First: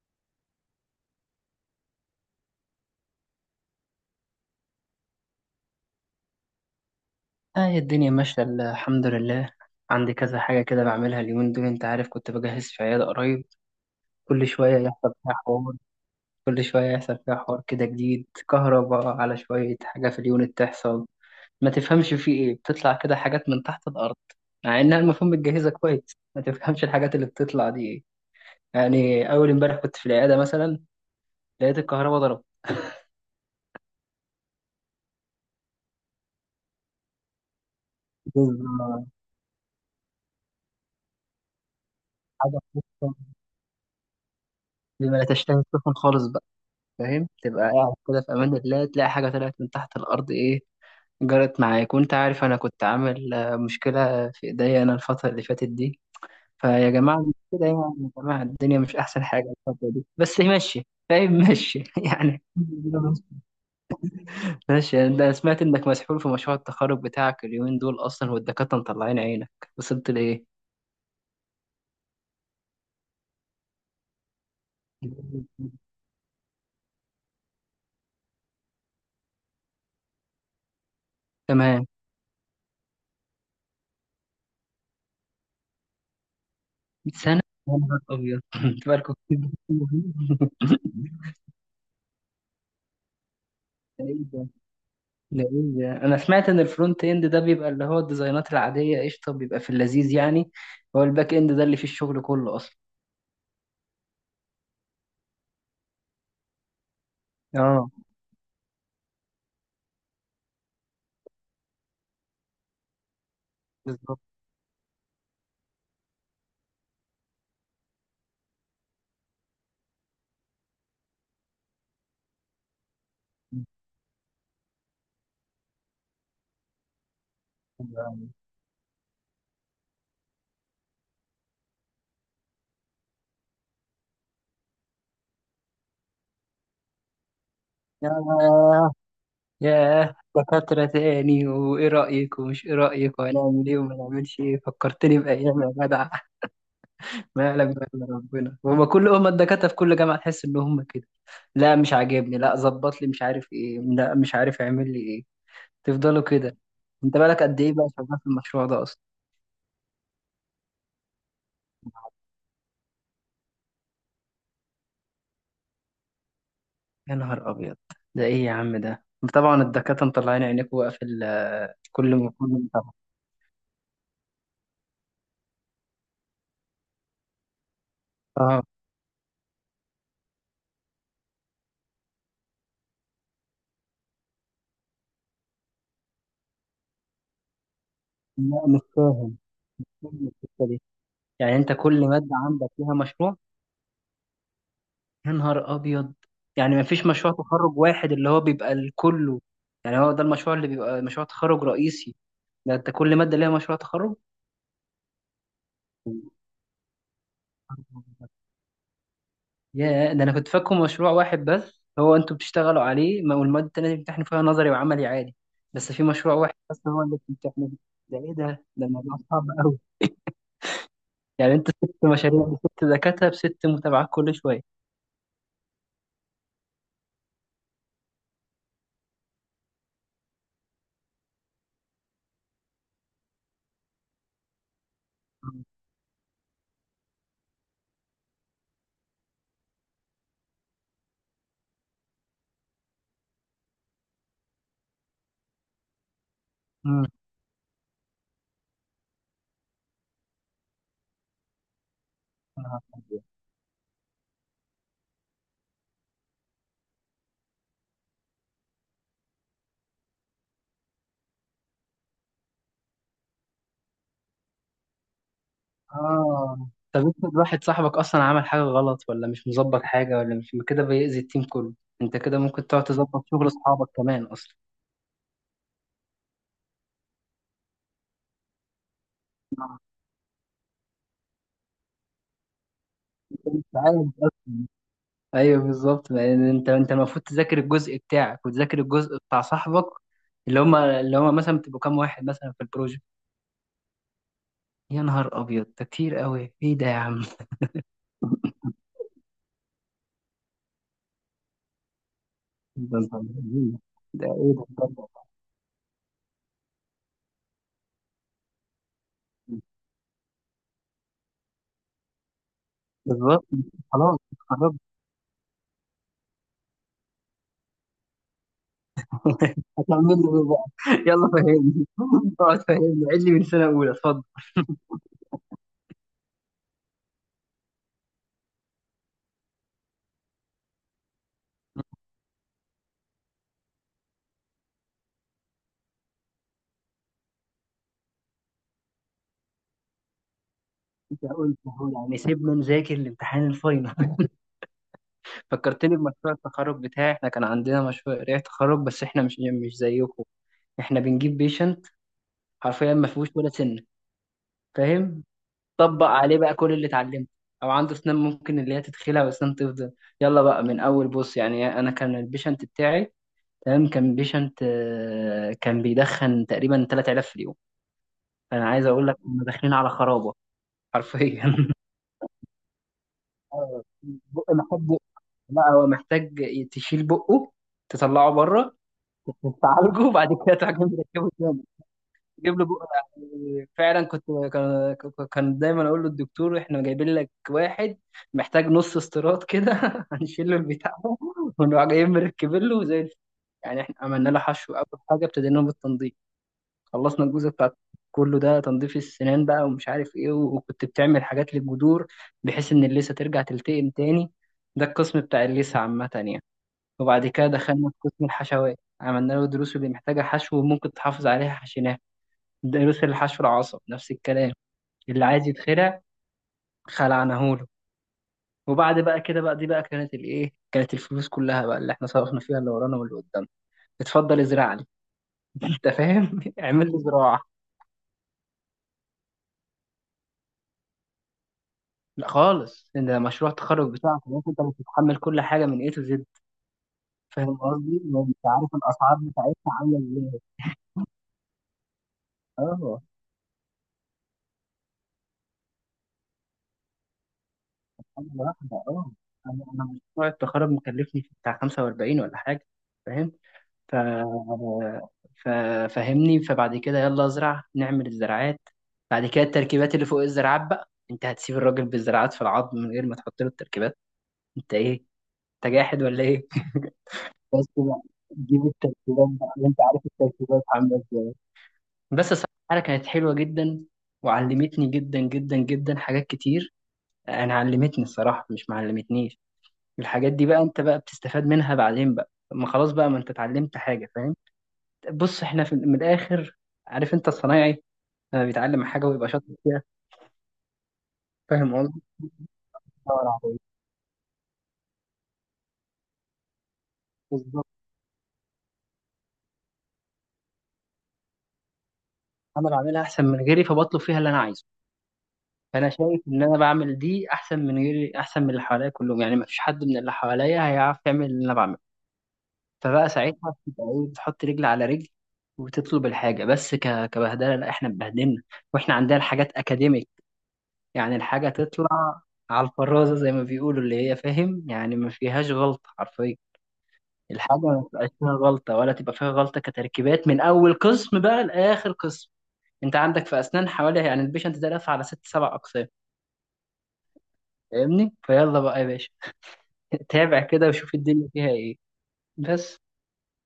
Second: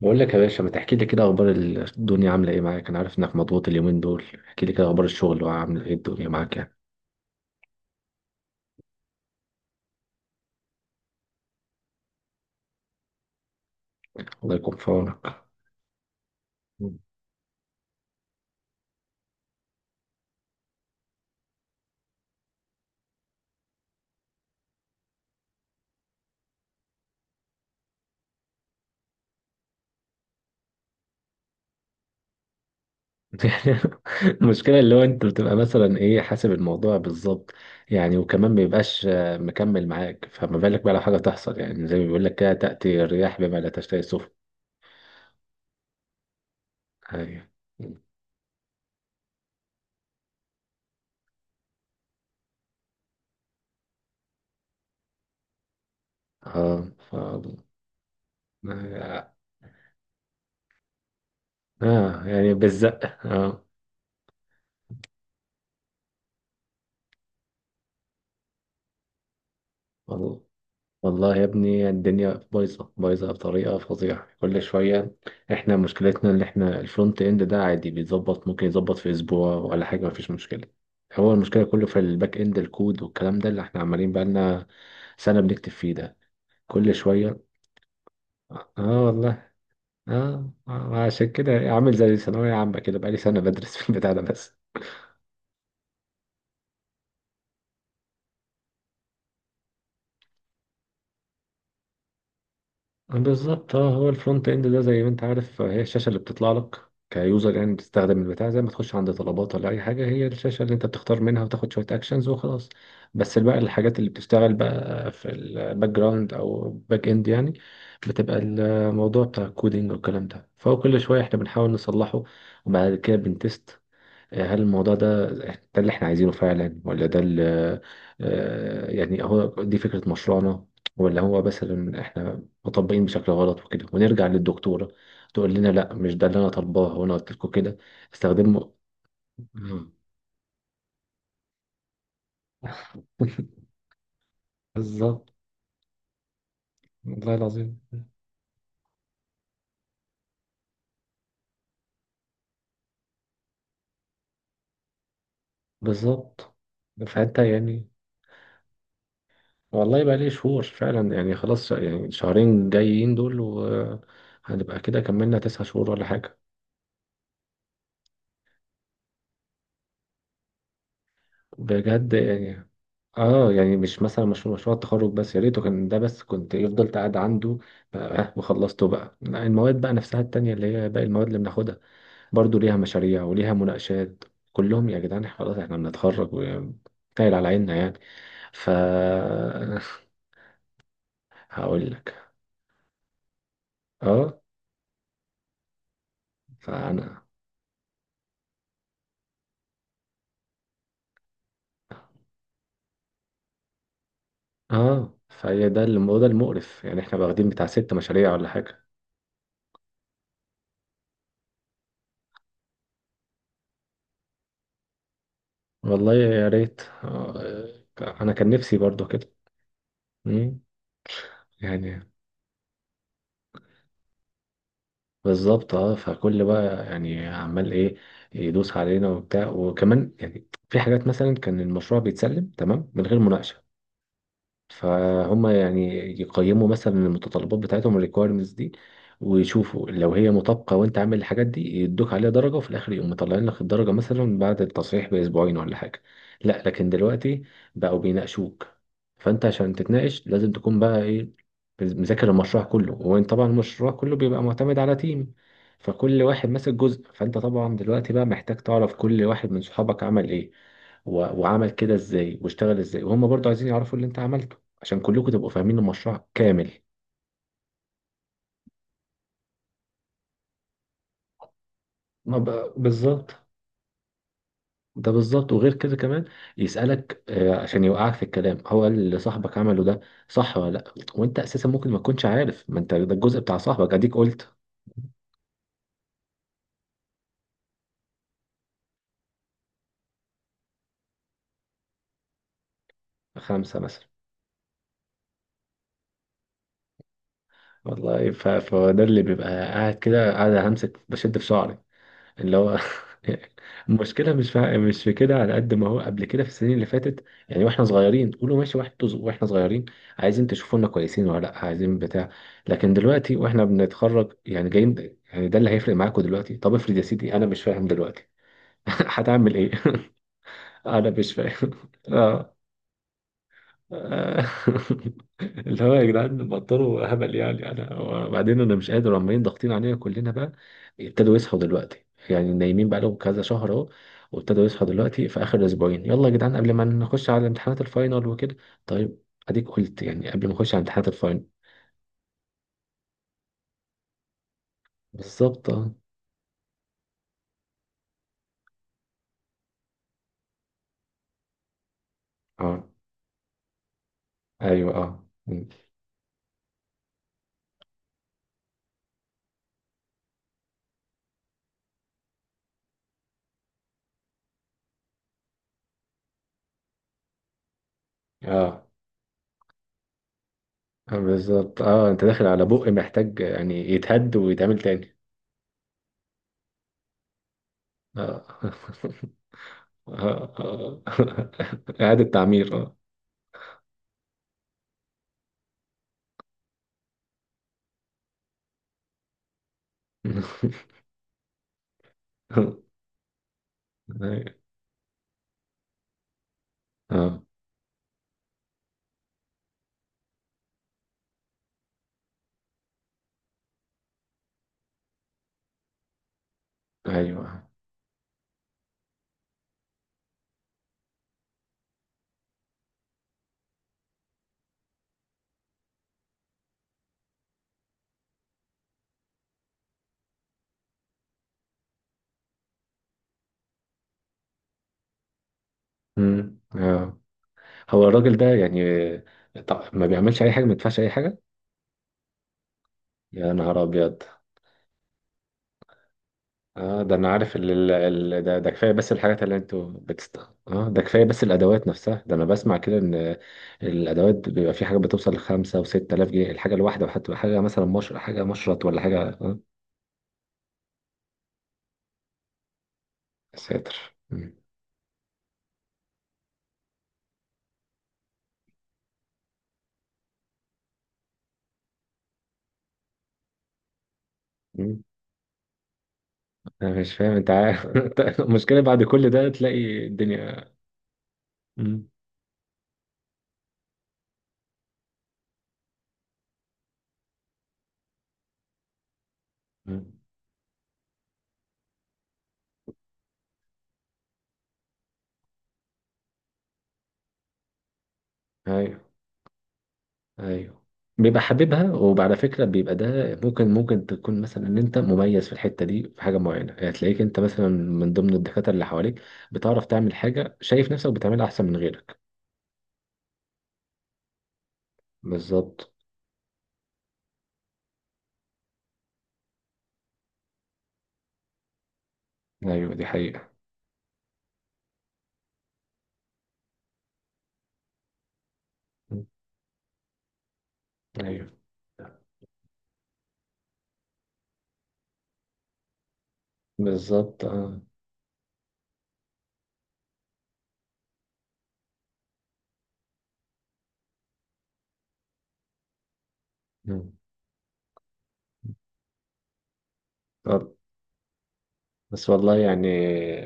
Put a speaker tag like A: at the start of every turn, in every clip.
A: بقول لك يا باشا، ما تحكي لي كده اخبار الدنيا عامله ايه معاك. انا عارف انك مضغوط اليومين دول. احكي لي كده اخبار الشغل وعامله ايه الدنيا معاك يعني.
B: اه، هي الدنيا ماشية الحمد لله. عندي كذا حاجة كده بعملها اليومين دول. انت عارف كنت بجهز في عيادة قريب، كل
A: الله يكون
B: شوية
A: في
B: يحصل فيها
A: عونك.
B: حوار. كده جديد، كهرباء على شوية حاجة في اليونت تحصل. ما تفهمش في ايه بتطلع كده حاجات من تحت الأرض، مع انها المفروض متجهزة كويس. ما تفهمش الحاجات اللي بتطلع دي ايه. يعني أول امبارح كنت في العيادة مثلا، لقيت الكهرباء ضربت.
A: يعني المشكله اللي هو انت بتبقى مثلا ايه، حاسب الموضوع بالظبط يعني. وكمان ما بيبقاش
B: جزء-
A: مكمل معاك، فما بالك بقى لو حاجه تحصل. يعني زي ما بيقول لك كده،
B: حاجة
A: تاتي الرياح بما لا تشتهي السفن.
B: بما لا تشتهي السفن خالص. فاهم،
A: ايوه.
B: تبقى قاعد كده في امان الله تلاقي حاجه طلعت من تحت الارض، ايه جرت معاك. وانت عارف انا كنت عامل مشكله في ايديا انا الفتره اللي فاتت دي،
A: اه
B: فيا جماعه، مش كده يعني يا جماعه؟ الدنيا مش احسن حاجه الفتره دي، بس ماشي، فاهم، ماشي
A: اه،
B: يعني.
A: يعني بالزق اه.
B: ماشي يعني. ده أنا سمعت انك مسحول في مشروع التخرج بتاعك اليومين دول اصلا، والدكاتره مطلعين عينك. وصلت
A: والله
B: لايه؟
A: والله يا ابني، الدنيا بايظة بايظة بطريقة فظيعة كل شوية. احنا مشكلتنا اللي احنا الفرونت اند ده عادي بيتظبط، ممكن يتظبط في اسبوع ولا حاجة، مفيش مشكلة. هو المشكلة كله
B: تمام.
A: في الباك اند، الكود والكلام ده اللي احنا عمالين بقالنا سنة بنكتب فيه ده كل شوية.
B: سنه؟ يا نهار ابيض
A: اه
B: تبارك الله.
A: والله. اه عشان كده عامل زي ثانوية عامة كده بقالي سنة بدرس في البتاع ده بس.
B: لأن انا سمعت ان الفرونت اند ده بيبقى اللي هو الديزاينات العاديه، قشطه، بيبقى في اللذيذ يعني. هو الباك اند ده اللي فيه الشغل كله اصلا.
A: بالظبط اه، هو الفرونت اند ده زي ما انت عارف هي الشاشه اللي بتطلع لك كيوزر، يعني
B: اه.
A: بتستخدم البتاع زي ما تخش عند طلبات ولا اي حاجه، هي الشاشه اللي انت بتختار منها وتاخد شويه اكشنز وخلاص. بس بقى الحاجات اللي
B: بالظبط.
A: بتشتغل بقى في الباك جراوند او باك اند يعني. بتبقى الموضوع بتاع الكودينج والكلام ده، فهو كل شويه احنا بنحاول نصلحه وبعد كده بنتست هل الموضوع ده اللي احنا عايزينه فعلا، ولا ده اللي يعني هو دي فكرة مشروعنا، ولا هو مثلا احنا مطبقين بشكل غلط وكده، ونرجع للدكتورة تقول لنا لا، مش ده اللي انا طالباه وانا قلت لكم كده استخدمه.
B: ياه.
A: مم.
B: ياه، دكاترة تاني، وإيه رأيك ومش إيه رأيك، وهنعمل إيه وما نعملش إيه. فكرتني
A: بالظبط
B: بأيام يا جدع.
A: والله
B: ما يعلم
A: العظيم.
B: بها إلا ربنا. هما كل هما الدكاترة في كل جامعة، تحس إن هما كده: لا مش عاجبني، لا ظبط لي، مش عارف إيه، لا مش عارف اعمل لي إيه. تفضلوا
A: بالظبط
B: كده. أنت
A: فانت
B: بالك قد إيه بقى
A: يعني،
B: شغال في المشروع ده أصلا؟
A: والله بقى لي شهور فعلا يعني، خلاص يعني شهرين جايين دول وهنبقى كده كملنا 9 شهور ولا حاجة.
B: يا نهار أبيض. ده إيه يا عم ده؟ طبعا الدكاترة مطلعين عينيك. وقف ال-
A: بجد
B: كل
A: يعني.
B: ما
A: اه يعني مش مثلا مشروع التخرج بس، يا ريته كان ده بس كنت فضلت قاعد عنده بقى
B: اه.
A: وخلصته بقى. لا، المواد بقى نفسها التانية اللي هي باقي المواد اللي بناخدها برضو ليها مشاريع وليها مناقشات. كلهم يا جدعان، خلاص احنا بنتخرج وتايل على عيننا يعني.
B: لا
A: ف
B: مش فاهم، فاهم القصة دي. يعني أنت
A: هقول
B: كل
A: لك.
B: مادة عندك فيها مشروع؟
A: اه
B: يا نهار أبيض. يعني ما فيش
A: فانا،
B: مشروع تخرج واحد اللي هو بيبقى لكله؟ يعني هو ده المشروع اللي بيبقى مشروع تخرج رئيسي، ده أنت كل مادة ليها مشروع تخرج.
A: اه فهي ده المقرف، يعني احنا واخدين بتاع ست مشاريع ولا حاجة.
B: يا ده انا كنت فاكره مشروع واحد بس هو انتوا بتشتغلوا عليه، والمواد التانية بتمتحنوا فيها نظري وعملي عادي، بس في
A: والله
B: مشروع
A: يا
B: واحد
A: ريت،
B: بس هو اللي بتمتحنوا فيه. ده
A: انا
B: ايه
A: كان
B: ده،
A: نفسي
B: ده
A: برضو
B: الموضوع
A: كده.
B: صعب قوي.
A: مم.
B: يعني انت ست
A: يعني
B: مشاريع بست دكاترة بست متابعات كل شوية.
A: بالظبط اه، فكل بقى يعني عمال ايه يدوس علينا وبتاع، وكمان يعني في حاجات مثلا كان المشروع بيتسلم تمام من غير مناقشة، فهم يعني يقيموا مثلا المتطلبات بتاعتهم، الريكويرمنتس دي، ويشوفوا لو هي مطابقة وانت عامل الحاجات دي، يدوك عليها درجة، وفي الآخر يقوم مطلعين لك الدرجة مثلا بعد التصحيح بأسبوعين ولا حاجة. لا، لكن
B: امم.
A: دلوقتي بقوا بيناقشوك، فانت عشان تتناقش لازم تكون بقى ايه، مذاكر المشروع كله. وانت طبعا المشروع كله بيبقى معتمد على تيم، فكل واحد ماسك جزء، فانت طبعا دلوقتي بقى محتاج تعرف كل واحد من صحابك عمل ايه وعمل كده ازاي واشتغل ازاي، وهم برضو عايزين يعرفوا اللي انت عملته عشان كلكم تبقوا فاهمين المشروع
B: اه،
A: كامل.
B: طب افرض واحد صاحبك اصلا عمل حاجة غلط ولا مش مظبط حاجة ولا مش كده، بيأذي التيم كله. انت
A: ما
B: كده ممكن تقعد تظبط
A: بالظبط.
B: شغل اصحابك كمان اصلا.
A: ده بالظبط، وغير كده كمان يسألك عشان يوقعك في الكلام، هو اللي صاحبك عمله ده صح ولا لا، وانت اساسا ممكن ما تكونش عارف، ما انت ده الجزء بتاع
B: مش
A: صاحبك.
B: عارف
A: اديك قلت،
B: أصلاً. ايوه بالظبط، لان انت المفروض تذاكر الجزء بتاعك وتذاكر الجزء بتاع صاحبك. اللي هما مثلا بتبقوا كام واحد مثلا في البروجكت؟
A: خمسة مثلا.
B: يا نهار ابيض، ده كتير قوي، ايه ده يا عم؟
A: والله فده اللي بيبقى قاعد كده، قاعد همسك بشد في شعري، اللي هو.
B: ده انت. ده
A: المشكله مش
B: ايه ده
A: في مش
B: بجد؟
A: في كده، على قد ما هو قبل كده في السنين اللي فاتت يعني واحنا صغيرين، تقولوا ماشي واحد واحنا صغيرين عايزين تشوفونا كويسين ولا لا، عايزين بتاع. لكن دلوقتي
B: بالظبط.
A: واحنا
B: خلاص
A: بنتخرج، يعني
B: اتخرجنا.
A: جايين يعني ده اللي هيفرق معاكم دلوقتي. طب افرض يا سيدي انا مش فاهم دلوقتي. هتعمل ايه؟
B: هتعمل لي ايه بقى؟
A: انا
B: يلا
A: مش فاهم.
B: فهمني، اقعد فهمني، عيد لي من سنه اولى، اتفضل.
A: آه. اللي هو يا جدعان، بطلوا هبل يعني، انا وبعدين انا مش قادر، عمالين ضاغطين علينا كلنا بقى. ابتدوا يصحوا دلوقتي، يعني نايمين بقى لهم كذا شهر اهو، وابتدوا يصحوا دلوقتي في اخر اسبوعين، يلا يا جدعان قبل ما نخش على امتحانات الفاينل وكده. طيب. اديك قلت يعني قبل ما نخش على امتحانات
B: انت
A: الفاينل.
B: قلت أهو يعني، سيبنا نذاكر لامتحان الفاينل.
A: بالظبط اه.
B: فكرتني بمشروع التخرج بتاعي. احنا كان عندنا مشروع قرايه تخرج، بس احنا مش زيكم. احنا بنجيب بيشنت،
A: اه.
B: حرفيا ما فيهوش ولا سن،
A: ايوه اه
B: فاهم؟
A: م.
B: طبق عليه بقى كل اللي اتعلمته، او عنده اسنان ممكن اللي هي تتخلع واسنان تفضل. يلا بقى من اول، بص يعني انا كان البيشنت بتاعي تمام، كان بيشنت كان بيدخن تقريبا 3000 في اليوم. انا
A: اه
B: عايز اقول لك كنا داخلين على خرابه
A: آه،
B: حرفيا.
A: بالظبط اه، انت داخل على بق محتاج
B: آه،
A: يعني يتهد
B: بق
A: ويتعمل
B: محتاج.
A: تاني.
B: لا هو محتاج تشيل بقه، تطلعه
A: اه
B: بره، تعالجه وبعد
A: آه،
B: كده تحكم
A: آه.
B: تركبه.
A: إعادة
B: جيب له
A: تعمير
B: بق.
A: اه.
B: يعني فعلا كنت كان كان دايما اقول له الدكتور احنا جايبين لك واحد محتاج نص استيراد كده، هنشيل له البتاع ده ونروح جايين مركبين له زي الفل. يعني احنا عملنا له حشو. اول حاجه ابتدينا بالتنظيف، خلصنا
A: اه
B: الجزء بتاع كله ده تنظيف السنان بقى ومش عارف ايه، وكنت بتعمل حاجات للجذور بحيث ان اللثه ترجع تلتئم تاني. ده القسم بتاع اللثه عامه يعني. وبعد
A: ايوه
B: كده دخلنا في قسم الحشوات، عملنا له دروس اللي محتاجه حشو وممكن تحافظ عليها حشيناها. ضرس الحشو العصب نفس الكلام. اللي عايز يتخلع خلعناه له. وبعد بقى كده بقى، دي بقى كانت الايه، كانت الفلوس كلها بقى اللي احنا صرفنا فيها اللي ورانا واللي قدامنا. اتفضل ازرع لي، انت فاهم؟
A: مم.
B: اعمل لي
A: اه
B: زراعه.
A: هو الراجل ده يعني، طب ما بيعملش اي حاجه؟ ما يدفعش اي حاجه؟
B: لا خالص، ان ده مشروع
A: يا نهار
B: التخرج بتاعك،
A: ابيض.
B: انت اللي بتتحمل كل حاجه من ايه، تو زد.
A: اه ده انا
B: فاهم
A: عارف ال ال
B: قصدي؟ لو مش
A: ال ده ده
B: عارف
A: كفايه، بس
B: الاسعار
A: الحاجات اللي
B: بتاعتها
A: انتوا
B: عامله
A: بتست.
B: ازاي.
A: اه ده كفايه، بس الادوات نفسها، ده انا بسمع كده
B: اه،
A: ان الادوات بيبقى في حاجه بتوصل لخمسة وستة آلاف جنيه الحاجه الواحده، وحتى حاجه مثلا، مش
B: حاجه
A: حاجه
B: واحده
A: مشرط ولا
B: اه.
A: حاجه اه.
B: انا مشروع التخرج مكلفني في بتاع 45 ولا حاجه، فاهم؟
A: يا
B: ف...
A: ساتر.
B: ف... فاهمني؟ فبعد كده يلا ازرع، نعمل الزراعات. بعد كده التركيبات اللي فوق الزراعات بقى، انت هتسيب الراجل بالزراعات في العظم من غير ما تحط له التركيبات؟ انت ايه،
A: مم.
B: انت جاحد ولا ايه؟
A: انا مش فاهم انت
B: بس
A: عارف.
B: بقى جيب
A: المشكله بعد
B: التركيبات
A: كل ده
B: بقى، انت عارف
A: تلاقي
B: التركيبات
A: الدنيا.
B: عامله ازاي.
A: مم.
B: بس الصراحه الحاله كانت حلوه جدا، وعلمتني جدا جدا جدا حاجات كتير. انا علمتني الصراحه، مش معلمتنيش.
A: مم.
B: الحاجات دي بقى انت بقى بتستفاد منها بعدين بقى، ما خلاص بقى، ما انت اتعلمت حاجه، فاهم؟ بص احنا في من الاخر، عارف انت الصنايعي لما بيتعلم
A: ايوه
B: حاجه ويبقى شاطر فيها؟
A: ايوه، بيبقى
B: فاهم
A: حاببها
B: قصدي؟
A: وعلى فكره بيبقى
B: بدور
A: ده.
B: على-
A: ممكن تكون مثلا ان انت مميز في الحته دي في حاجه معينه، يعني تلاقيك انت
B: بالظبط،
A: مثلا من ضمن الدكاتره اللي حواليك بتعرف تعمل حاجه شايف نفسك بتعملها احسن من غيرك.
B: انا بعملها احسن من غيري فبطلب فيها اللي انا عايزه. فانا
A: بالظبط.
B: شايف ان انا بعمل دي احسن من غيري، احسن من اللي حواليا كلهم، يعني ما فيش حد من اللي حواليا هيعرف يعمل اللي انا بعمله.
A: ايوه دي
B: فبقى
A: حقيقه.
B: ساعتها بتبقى ايه، بتحط رجل على رجل وتطلب الحاجه. كبهدله؟ لا، احنا اتبهدلنا، واحنا عندنا
A: مم.
B: الحاجات اكاديميك. يعني
A: ايوه
B: الحاجه تطلع على الفرازه زي ما بيقولوا، اللي هي فاهم يعني، ما فيهاش غلط حرفيا.
A: بالظبط
B: الحاجة
A: اه.
B: ما تبقاش فيها غلطة، ولا تبقى فيها غلطة، كتركيبات من أول قسم بقى لآخر قسم. أنت عندك في أسنان حوالي، يعني البيشنت ده لف على ست سبع أقسام.
A: مم.
B: فاهمني؟ فيلا بقى يا باشا، تابع كده
A: طب
B: وشوف الدنيا فيها إيه.
A: بس والله
B: بس
A: يعني،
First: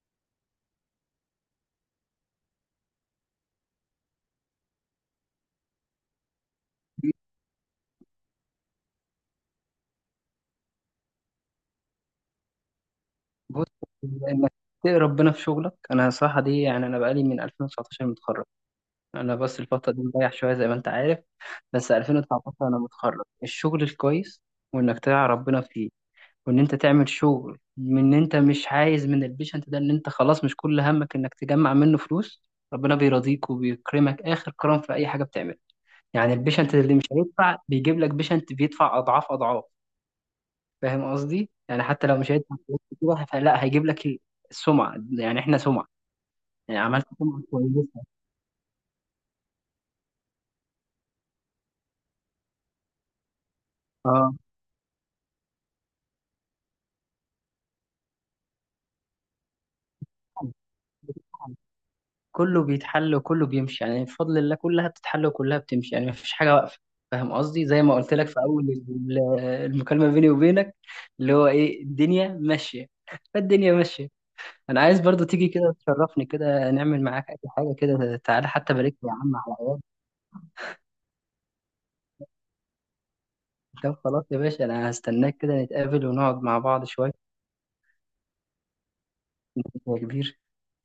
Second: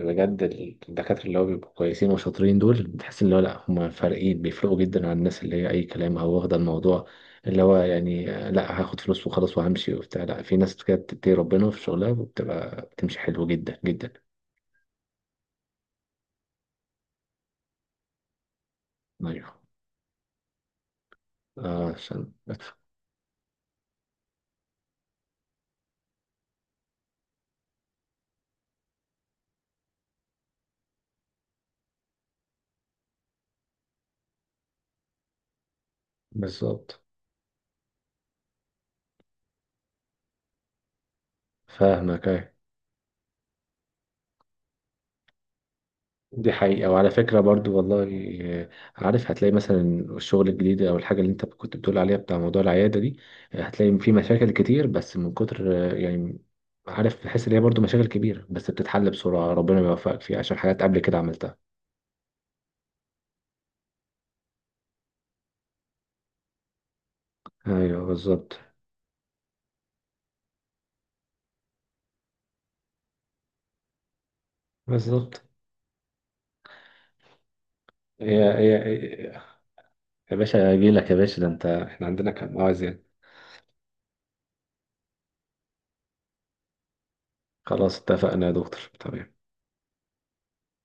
A: بجد الدكاترة اللي هو بيبقوا كويسين وشاطرين دول، بتحس اللي هو لأ، هم فارقين، بيفرقوا جدا عن الناس اللي هي أي كلام، أو واخدة الموضوع اللي هو يعني لأ، هاخد فلوس وخلاص وهمشي وبتاع. لأ، في ناس كده بتتقي ربنا في شغلها وبتبقى بتمشي حلو
B: بص،
A: جدا جدا.
B: إنك تقي ربنا في شغلك، أنا صراحة دي يعني، أنا بقالي من 2019 متخرج. أنا بس
A: أيوه
B: الفترة دي مريح شوية زي ما أنت عارف. بس
A: عشان.
B: 2019 أنا متخرج. الشغل الكويس وإنك تقي ربنا فيه، وان انت تعمل شغل من ان انت مش عايز من البيشنت ده، ان انت خلاص مش كل همك انك تجمع منه فلوس، ربنا بيرضيك وبيكرمك اخر كرم في اي حاجه بتعملها. يعني البيشنت اللي
A: بالظبط.
B: مش هيدفع بيجيب لك بيشنت بيدفع اضعاف اضعاف. فاهم قصدي؟ يعني حتى لو
A: فاهمك
B: مش
A: أيوه.
B: هيدفع فلوس كتير، فلا هيجيب لك السمعه. يعني احنا سمعه،
A: دي
B: يعني
A: حقيقة،
B: عملت
A: وعلى فكرة
B: سمعه
A: برضو
B: كويسه.
A: والله. آه، عارف هتلاقي مثلا الشغل الجديد أو الحاجة اللي أنت كنت بتقول عليها، بتاع موضوع العيادة دي، هتلاقي في
B: اه،
A: مشاكل كتير، بس من كتر يعني عارف، بحس إن هي برضو مشاكل كبيرة بس بتتحل بسرعة، ربنا يوفقك فيها عشان حاجات قبل كده عملتها.
B: كله بيتحل وكله بيمشي، يعني بفضل الله كلها بتتحل وكلها بتمشي، يعني مفيش حاجة واقفة. فاهم قصدي؟ زي ما
A: أيوه
B: قلت لك في
A: بالظبط.
B: أول المكالمة بيني وبينك، اللي هو إيه، الدنيا ماشية، فالدنيا ماشية. أنا عايز برضو
A: بالظبط.
B: تيجي كده تشرفني، كده نعمل معاك أي حاجة، كده تعالى
A: يا
B: حتى
A: يا
B: بارك لي يا عم
A: يا
B: على العيال.
A: يا باشا، أجيلك يا باشا، ده أنت إحنا عندنا كان مواعيد يعني.
B: طب خلاص يا باشا، أنا هستناك كده، نتقابل ونقعد مع بعض شوية.
A: خلاص اتفقنا يا دكتور، تمام.
B: يا كبير.